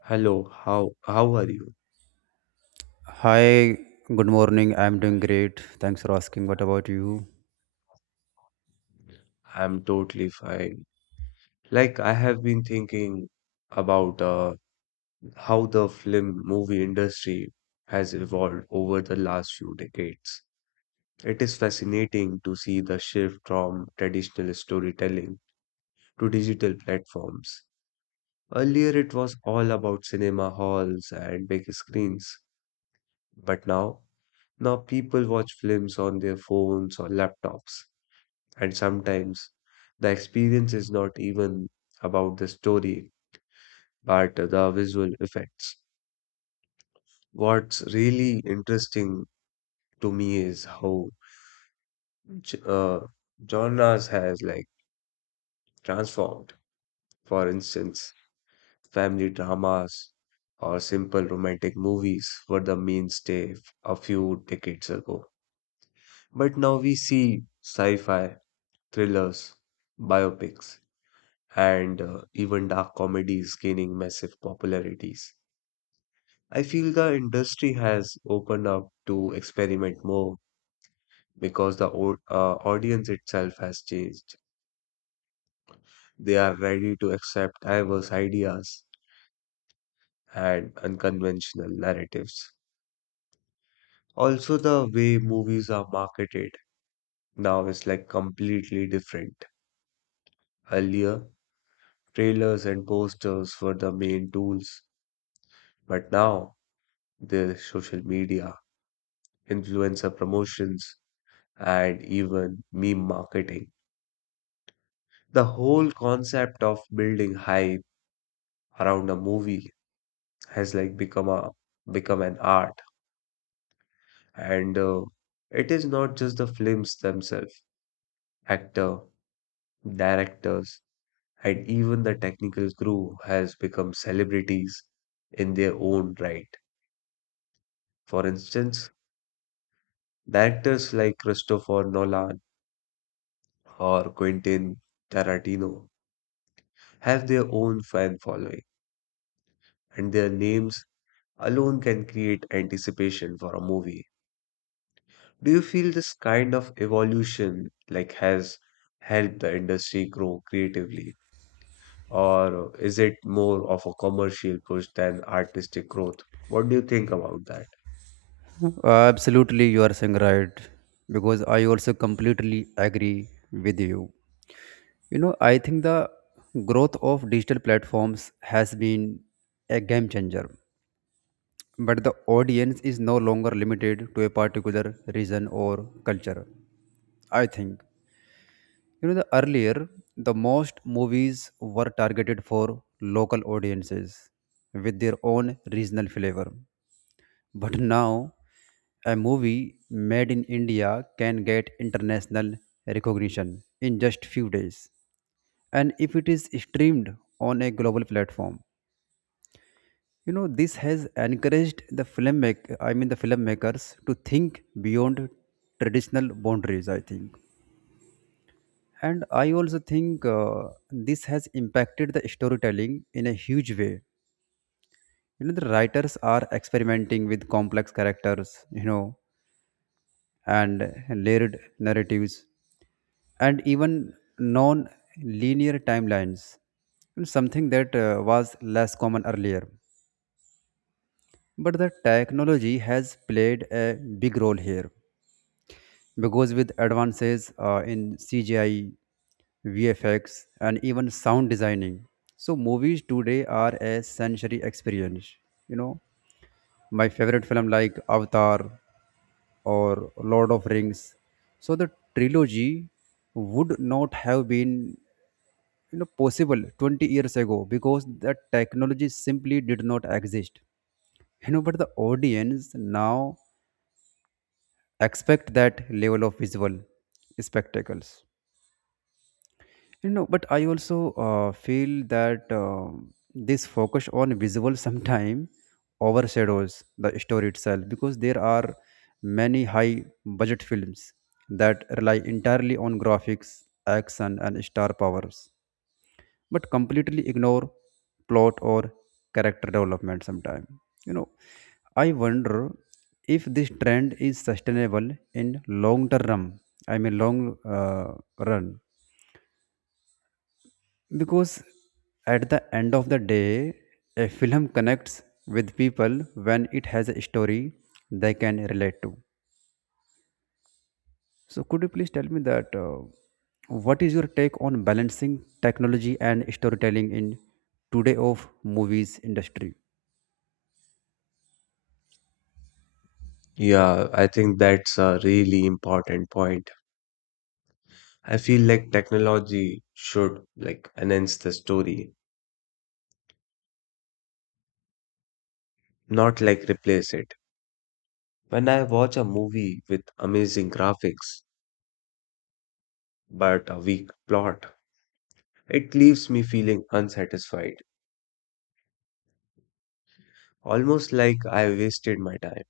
Hello, how are you? Hi, good morning. I'm doing great. Thanks for asking. What about you? I'm totally fine. Like I have been thinking about how the film movie industry has evolved over the last few decades. It is fascinating to see the shift from traditional storytelling to digital platforms. Earlier it was all about cinema halls and big screens, but now people watch films on their phones or laptops. And sometimes the experience is not even about the story, but the visual effects. What's really interesting to me is how j- uh, genres has like transformed. For instance, family dramas or simple romantic movies were the a few decades ago. But now we see sci-fi, thrillers, biopics, and even dark comedies gaining massive popularities. I feel the industry has opened up to experiment more because the audience itself has changed. They are ready to accept diverse ideas and unconventional narratives. Also, the way movies are marketed now is like completely different. Earlier, trailers and posters were the main tools, but now there's social media, influencer promotions, and even meme marketing the whole concept of building hype around a movie has like become an art and it is not just the films themselves actor directors and even the technical crew has become celebrities in their own right. For instance, directors like Christopher Nolan or Quentin Tarantino have their own fan following and their names alone can create anticipation for a movie. Do you feel this kind of evolution like has helped the industry grow creatively, or is it more of a commercial push than artistic growth? What do you think about that? Absolutely, you are saying right because I also completely agree with you. You know, I think the growth of digital platforms has been a game changer, but the audience is no longer limited to a particular region or culture. I think you know the earlier the most movies were targeted for local audiences with their own regional flavor. But now, a movie made in India can get international recognition in just few days. And if it is streamed on a global platform, you know this has encouraged the filmmaker, I mean the filmmakers, to think beyond traditional boundaries. I think, and I also think this has impacted the storytelling in a huge way. You know the writers are experimenting with complex characters. You know, and layered narratives and even non linear timelines, and something that was less common earlier. But the technology has played a big role here because with advances in CGI, VFX, and even sound designing, so movies today are a sensory experience. You know, my favorite film like Avatar or Lord of Rings. So the trilogy would not have been you know possible 20 years ago because the technology simply did not exist. You know, but the audience now expect that level of visual spectacles. You know, but I also feel that this focus on visual sometime overshadows the story itself because there are many high budget films that rely entirely on graphics, action, and star powers, but completely ignore plot or character development sometime. You know, I wonder if this trend is sustainable in long term. I mean, long run, because at the end of the day, a film connects with people when it has a story they can relate to. So, could you please tell me that what is your take on balancing technology and storytelling in today of movies industry? Yeah, I think that's a really important point. I feel like technology should like enhance the story, not like replace it. When I watch a movie with amazing graphics but a weak plot, it leaves me feeling unsatisfied, almost like I wasted my time.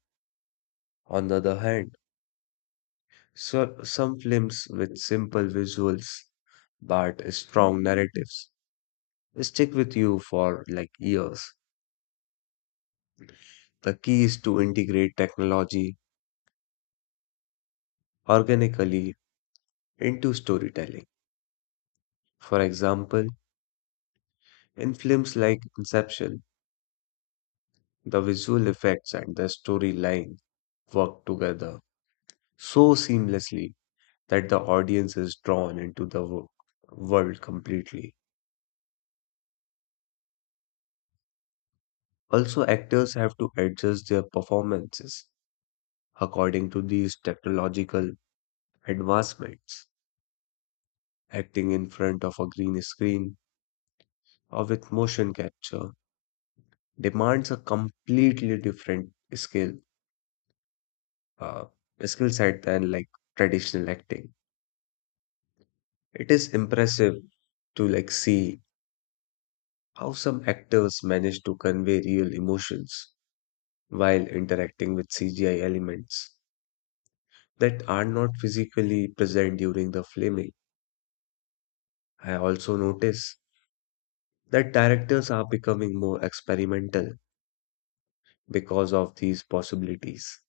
On the other hand, so, some films with simple visuals but strong narratives stick with you for like years. The key is to integrate technology organically into storytelling. For example, in films like Inception, the visual effects and the storyline work together so seamlessly that the audience is drawn into the world completely. Also, actors have to adjust their performances according to these technological advancements. Acting in front of a green screen or with motion capture demands a completely different skill, uh, skill set than like traditional acting. It is impressive to like see how some actors manage to convey real emotions while interacting with CGI elements that are not physically present during the filming. I also notice that directors are becoming more experimental because of these possibilities.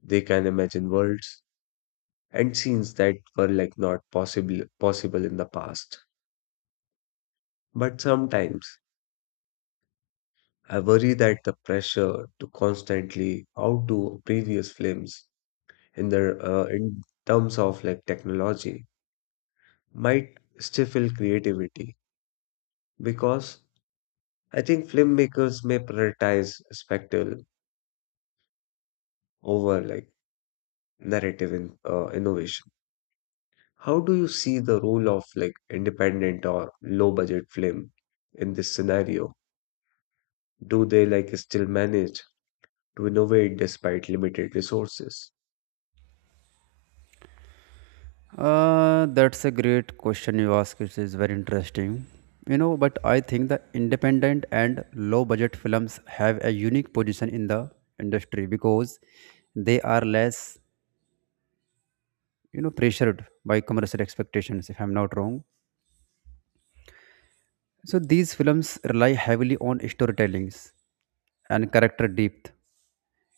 They can imagine worlds and scenes that were like not possible in the past. But sometimes I worry that the pressure to constantly outdo previous films in terms of like technology might stifle creativity because I think filmmakers may prioritize spectacle over like innovation. How do you see the role of like independent or low budget film in this scenario? Do they like still manage to innovate despite limited resources? That's a great question you ask. It is very interesting. You know, but I think the independent and low budget films have a unique position in the industry because they are less you know pressured by commercial expectations if I'm not wrong. So these films rely heavily on storytellings and character depth,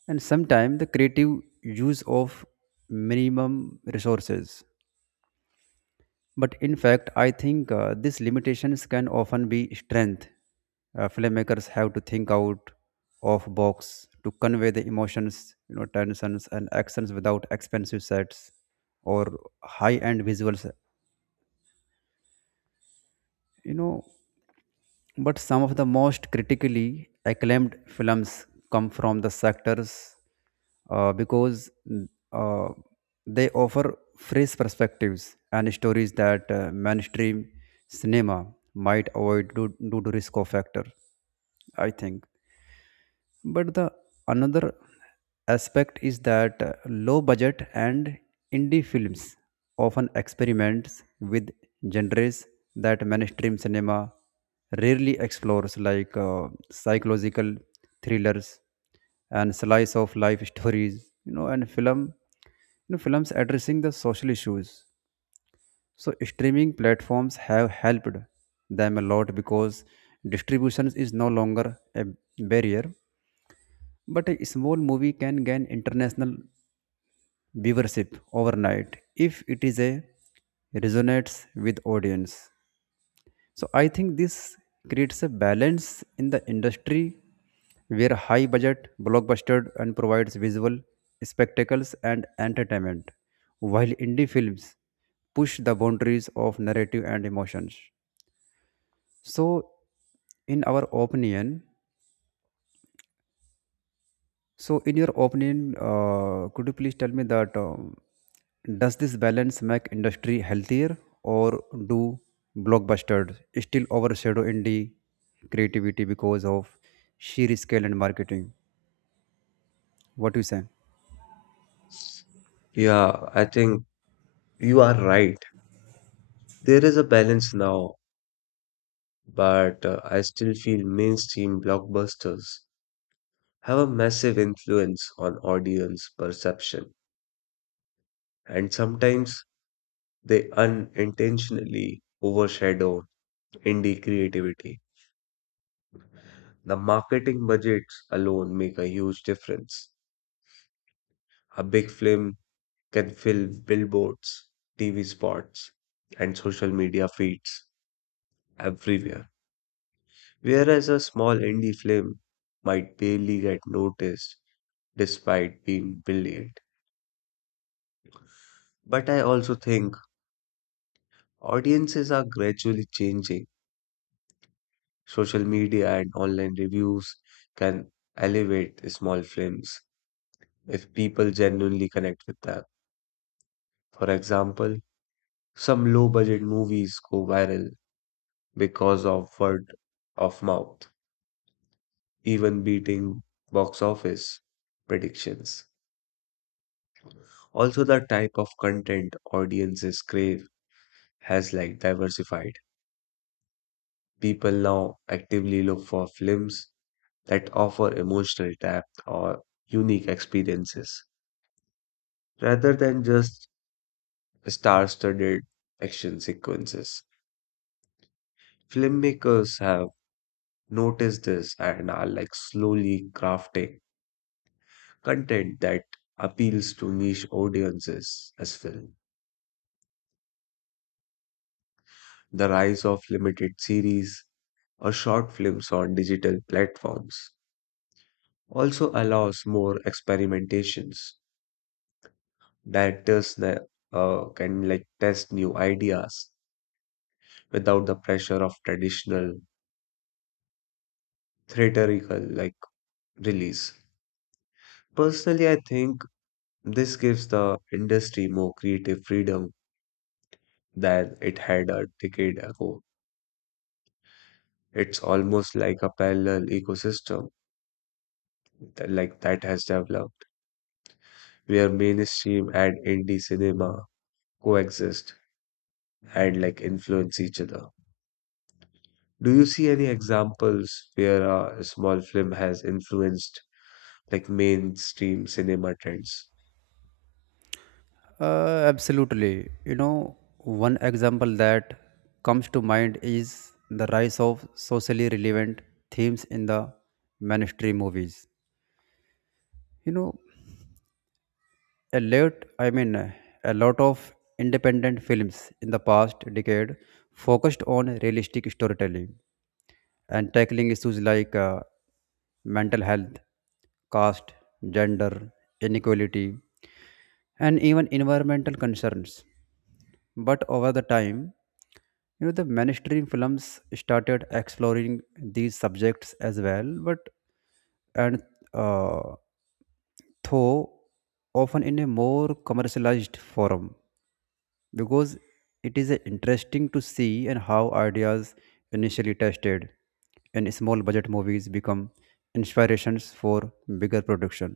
and sometimes the creative use of minimum resources, but in fact I think these limitations can often be strength. Filmmakers have to think out of box to convey the emotions, you know, tensions and actions without expensive sets or high end visuals, you know. But some of the most critically acclaimed films come from the sectors, because uh, they offer fresh perspectives and stories that mainstream cinema might avoid due to risk of factor, I think. But the another aspect is that low budget and indie films often experiments with genres that mainstream cinema rarely explores, like psychological thrillers and slice of life stories, you know, and film, you know, films addressing the social issues. So streaming platforms have helped them a lot because distribution is no longer a barrier, but a small movie can gain international viewership overnight if it is a resonates with audience. So I think this creates a balance in the industry where high budget blockbuster and provides visual spectacles and entertainment, while indie films push the boundaries of narrative and emotions. So in our opinion, So, in your opinion, could you please tell me that does this balance make industry healthier, or do blockbusters still overshadow indie creativity because of sheer scale and marketing? What do you say? Yeah, I think you are right. There is a balance now, but I still feel mainstream blockbusters have a massive influence on audience perception, and sometimes they unintentionally overshadow indie creativity. The marketing budgets alone make a huge difference. A big film can fill billboards, TV spots, and social media feeds everywhere, whereas a small indie film might barely get noticed despite being brilliant. But I also think audiences are gradually changing. Social media and online reviews can elevate small films if people genuinely connect with them. For example, some low budget movies go viral because of word of mouth, even beating box office predictions. Also, the type of content audiences crave has like diversified. People now actively look for films that offer emotional depth or unique experiences rather than just star-studded action sequences. Filmmakers have noticed this and are like slowly crafting content that appeals to niche audiences as well. The rise of limited series or short films on digital platforms also allows more experimentations. Directors can like test new ideas without the pressure of traditional theatrical like release. Personally, I think this gives the industry more creative freedom than it had a decade ago. It's almost like a parallel ecosystem like that has developed where mainstream and indie cinema coexist and like influence each other. Do you see any examples where a small film has influenced like mainstream cinema trends? Absolutely. You know, one example that comes to mind is the rise of socially relevant themes in the mainstream movies. You know, a lot i mean uh, a lot of independent films in the past decade focused on realistic storytelling and tackling issues like mental health, caste, gender inequality, and even environmental concerns, but over the time, you know, the mainstream films started exploring these subjects as well, but and uh, though often in a more commercialized form, because it is interesting to see and how ideas initially tested in small budget movies become inspirations for bigger production.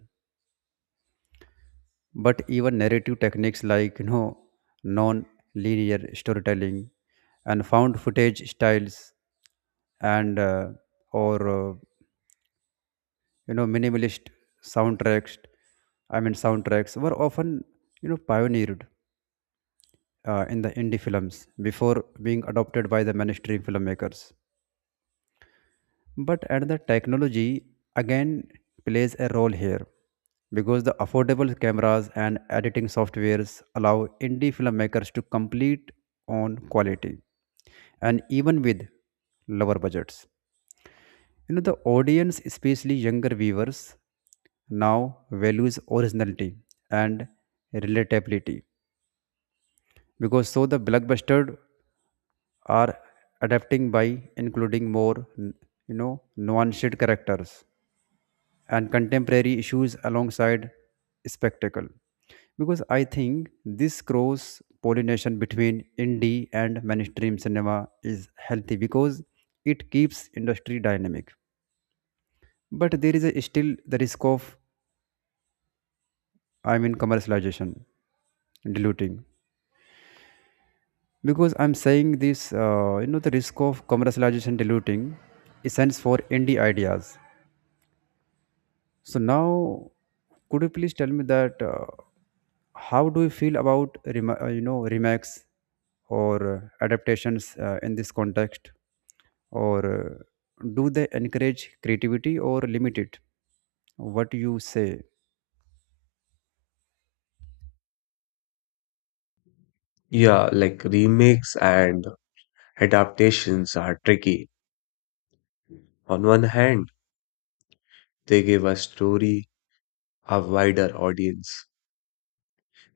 But even narrative techniques like, you know, non-linear storytelling and found footage styles, and or you know, minimalist soundtracks I mean soundtracks were often, you know, pioneered in the indie films before being adopted by the mainstream filmmakers. But at the technology again plays a role here because the affordable cameras and editing softwares allow indie filmmakers to complete on quality and even with lower budgets. You know, the audience, especially younger viewers, now values originality and relatability, because so the blockbuster are adapting by including more you know nuanced characters and contemporary issues alongside spectacle, because I think this cross pollination between indie and mainstream cinema is healthy because it keeps industry dynamic. But there is still the risk of, I mean commercialization diluting, because I'm saying this, you know, the risk of commercialization diluting essence for indie ideas. So now, could you please tell me that how do you feel about you know remakes or adaptations in this context, or do they encourage creativity or limit it? What do you say? Yeah, like remakes and adaptations are tricky. On one hand, they give a story a wider audience,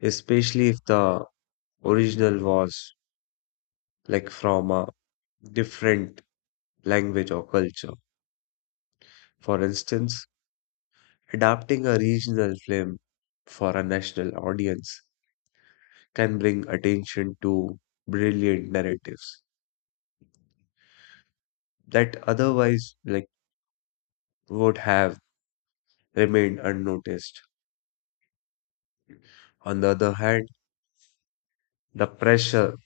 especially if the original was like from a different language or culture. For instance, adapting a regional film for a national audience can bring attention to brilliant narratives that otherwise like would have remained unnoticed. On the other hand, the pressure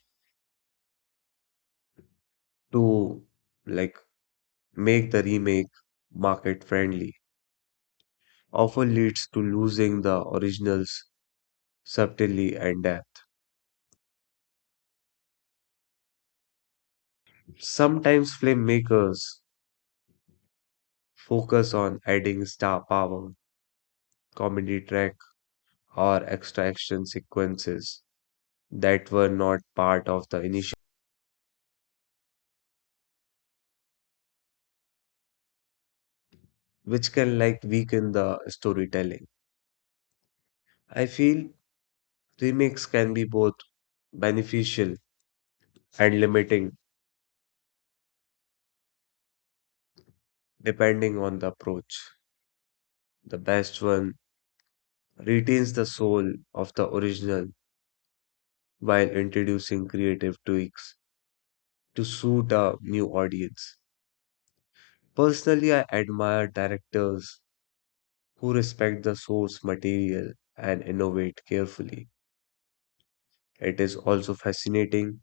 to like make the remake market friendly often leads to losing the original's subtlety and depth. Sometimes filmmakers focus on adding star power, comedy track or extraction sequences that were not part of the initial, which can like weaken the storytelling. I feel remakes can be both beneficial and limiting depending on the approach. The best one retains the soul of the original while introducing creative tweaks to suit a new audience. Personally, I admire directors who respect the source material and innovate carefully. It is also fascinating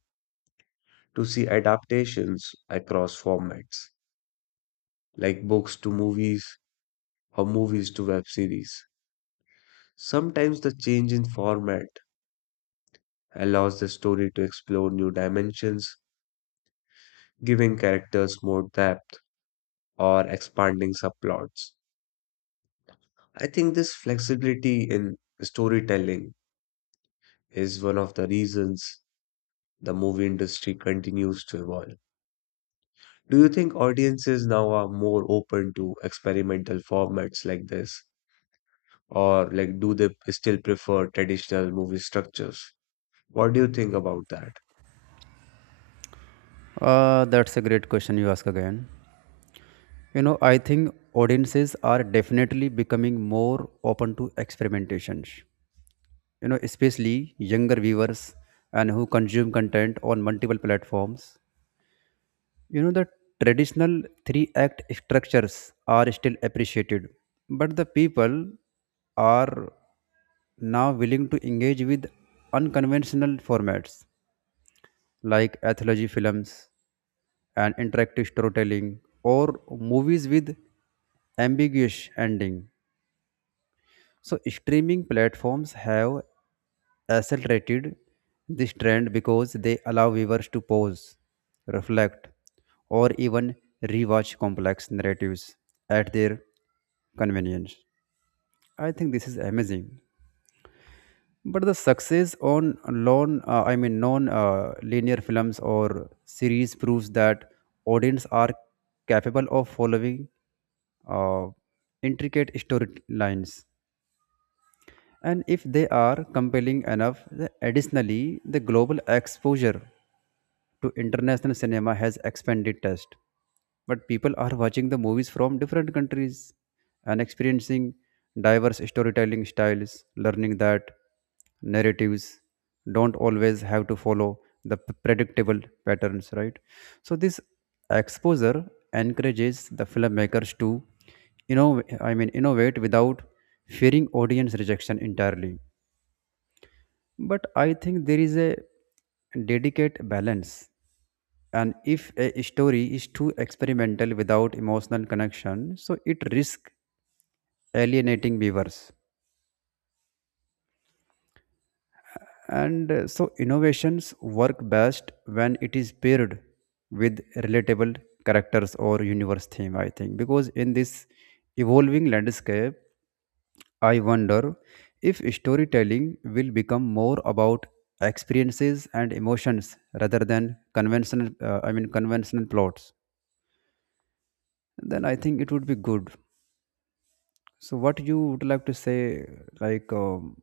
to see adaptations across formats, like books to movies or movies to web series. Sometimes the change in format allows the story to explore new dimensions, giving characters more depth or expanding subplots. I think this flexibility in storytelling is one of the reasons the movie industry continues to evolve. Do you think audiences now are more open to experimental formats like this or like do they still prefer traditional movie structures? What do you think about that? That's a great question you ask again. You know, I think audiences are definitely becoming more open to experimentations. You know, especially younger viewers and who consume content on multiple platforms. You know, the traditional three act structures are still appreciated, but the people are now willing to engage with unconventional formats like anthology films and interactive storytelling or movies with ambiguous ending. So streaming platforms have accelerated this trend because they allow viewers to pause, reflect, or even rewatch complex narratives at their convenience. I think this is amazing. But the success on I mean non-linear films or series proves that audience are capable of following uh, intricate storylines, and if they are compelling enough additionally the global exposure to international cinema has expanded taste. But people are watching the movies from different countries and experiencing diverse storytelling styles, learning that narratives don't always have to follow the predictable patterns, right? So this exposure encourages the filmmakers to, you know, I mean innovate without fearing audience rejection entirely. But I think there is a delicate balance. And if a story is too experimental without emotional connection, so it risks alienating viewers. And so innovations work best when it is paired with relatable characters or universe theme, I think. Because in this evolving landscape, I wonder if storytelling will become more about experiences and emotions rather than conventional I mean conventional plots. Then I think it would be good. So what you would like to say like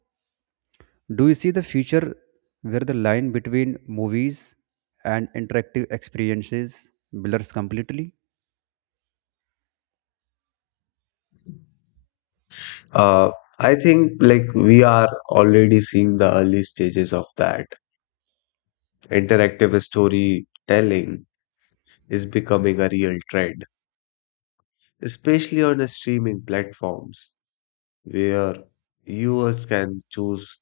do you see the future where the line between movies and interactive experiences blurs completely? Uh, I think like we are already seeing the early stages of that. Interactive storytelling is becoming a real trend, especially on the streaming platforms where viewers can choose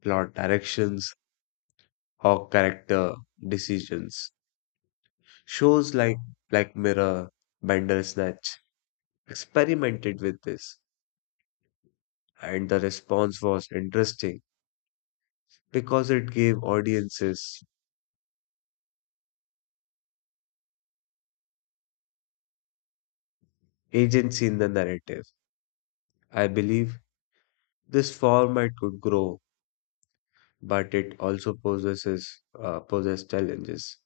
plot directions or character decisions. Shows like Black Mirror, Bandersnatch experimented with this. And the response was interesting because it gave audiences agency in the narrative. I believe this format could grow, but it also possesses poses challenges.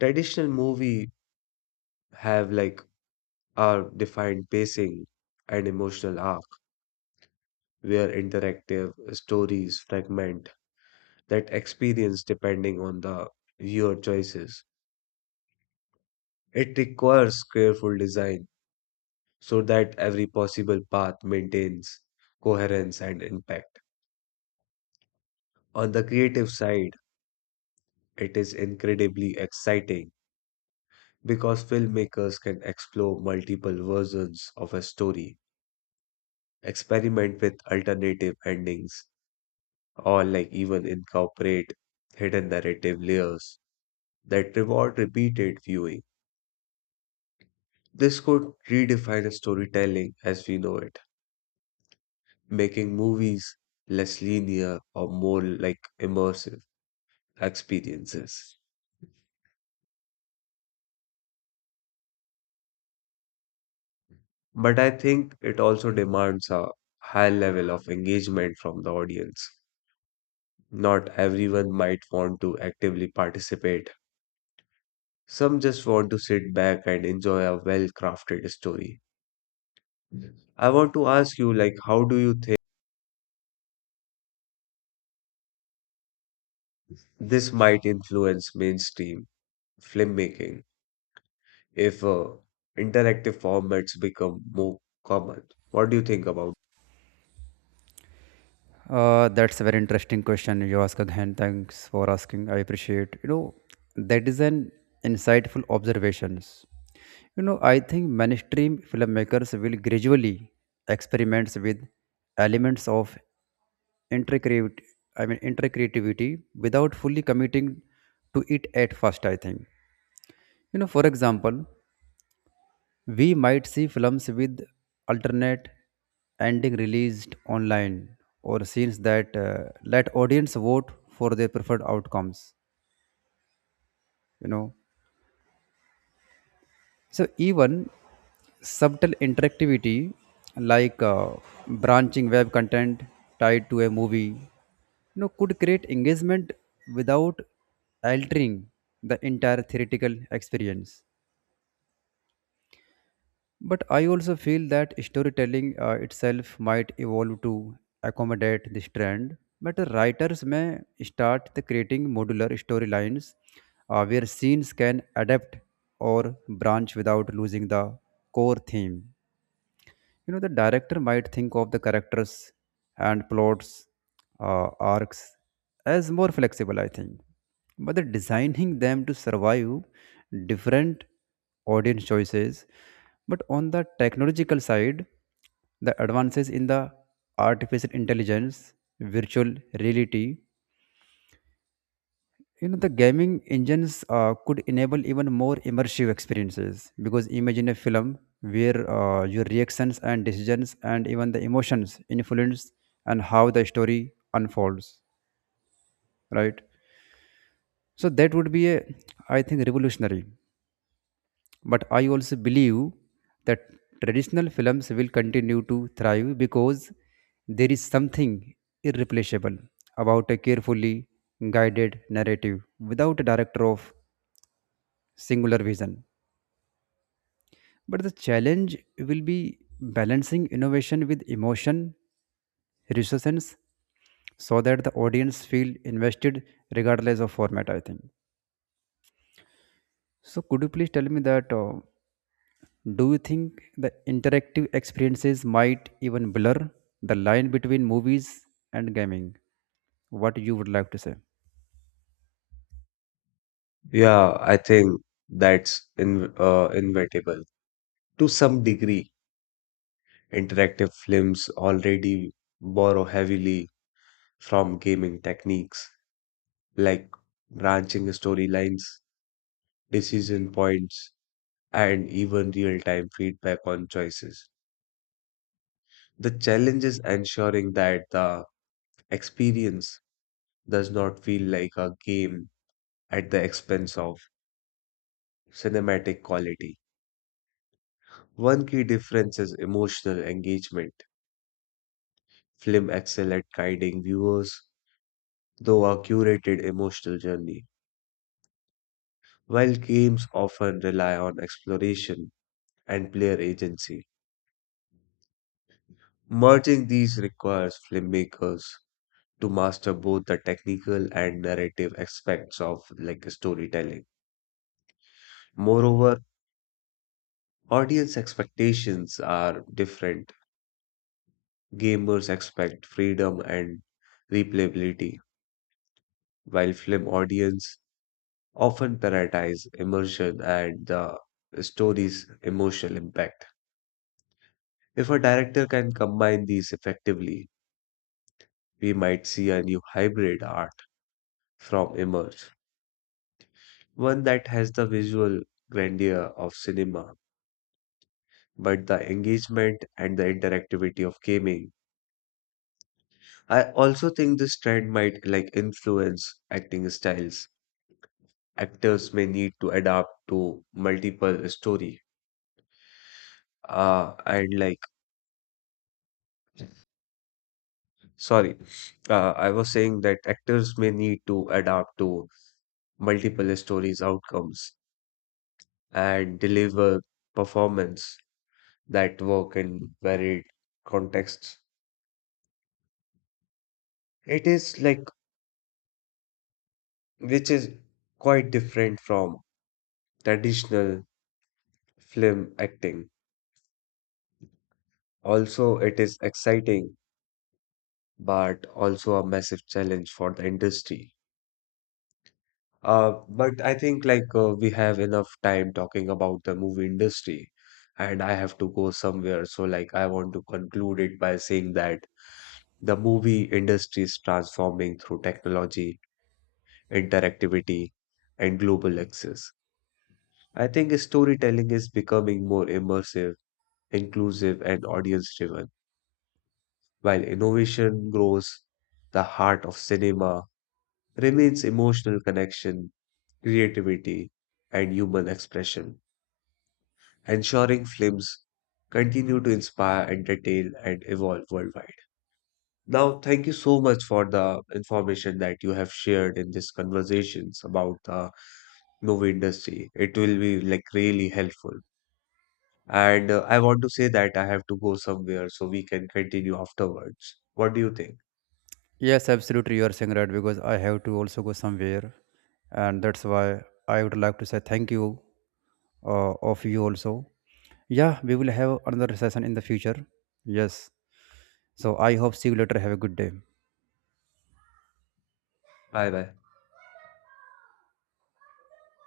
Traditional movie have like our defined pacing and emotional arc, where interactive stories fragment that experience depending on the viewer choices. It requires careful design so that every possible path maintains coherence and impact. On the creative side, it is incredibly exciting because filmmakers can explore multiple versions of a story, experiment with alternative endings, or like even incorporate hidden narrative layers that reward repeated viewing. This could redefine storytelling as we know it, making movies less linear or more like immersive experiences. But I think it also demands a high level of engagement from the audience. Not everyone might want to actively participate. Some just want to sit back and enjoy a well-crafted story. I want to ask you, like, how do you think this might influence mainstream filmmaking if interactive formats become more common? What do you think about? That's a very interesting question you ask again. Thanks for asking. I appreciate. You know, that is an insightful observations. You know, I think mainstream filmmakers will gradually experiments with elements of intricate, I mean, intricreativity without fully committing to it at first. I think. You know, for example, we might see films with alternate ending released online or scenes that let audience vote for their preferred outcomes, you know. So even subtle interactivity like branching web content tied to a movie, you know, could create engagement without altering the entire theoretical experience. But I also feel that storytelling itself might evolve to accommodate this trend. But the writers may start the creating modular storylines where scenes can adapt or branch without losing the core theme. You know, the director might think of the characters and plots uh, arcs as more flexible, I think, but the designing them to survive different audience choices. But on the technological side, the advances in the artificial intelligence, virtual reality, you know, the gaming engines could enable even more immersive experiences because imagine a film where your reactions and decisions and even the emotions influence and how the story unfolds, right? So that would be a, I think, revolutionary. But I also believe that traditional films will continue to thrive because there is something irreplaceable about a carefully guided narrative without a director of singular vision. But the challenge will be balancing innovation with emotion, resistance, so that the audience feel invested regardless of format, I think. So could you please tell me that do you think the interactive experiences might even blur the line between movies and gaming? What you would like to say? Yeah, I think that's in inevitable to some degree. Interactive films already borrow heavily from gaming techniques like branching storylines, decision points, and even real time feedback on choices. The challenge is ensuring that the experience does not feel like a game at the expense of cinematic quality. One key difference is emotional engagement. Film excel at guiding viewers through a curated emotional journey while games often rely on exploration and player agency. Merging these requires filmmakers to master both the technical and narrative aspects of like storytelling. Moreover, audience expectations are different. Gamers expect freedom and replayability, while film audience often prioritize immersion and the story's emotional impact. If a director can combine these effectively, we might see a new hybrid art from emerge, one that has the visual grandeur of cinema, but the engagement and the interactivity of gaming. I also think this trend might like influence acting styles. Actors may need to adapt to multiple story. Uh, and like, sorry, I was saying that actors may need to adapt to multiple stories outcomes and deliver performance that work in varied contexts. It is like, which is quite different from traditional film acting. Also, it is exciting, but also a massive challenge for the industry. But I think like we have enough time talking about the movie industry, and I have to go somewhere. So like I want to conclude it by saying that the movie industry is transforming through technology interactivity, and global access. I think storytelling is becoming more immersive, inclusive, and audience driven, while innovation grows. The heart of cinema remains emotional connection, creativity, and human expression, ensuring films continue to inspire, entertain, and evolve worldwide. Now, thank you so much for the information that you have shared in these conversations about the movie industry. It will be like really helpful. And I want to say that I have to go somewhere so we can continue afterwards. What do you think? Yes, absolutely. You are saying right because I have to also go somewhere, and that's why I would like to say thank you of you also. Yeah, we will have another session in the future. Yes. So I hope see you later. Have a good day. Bye bye.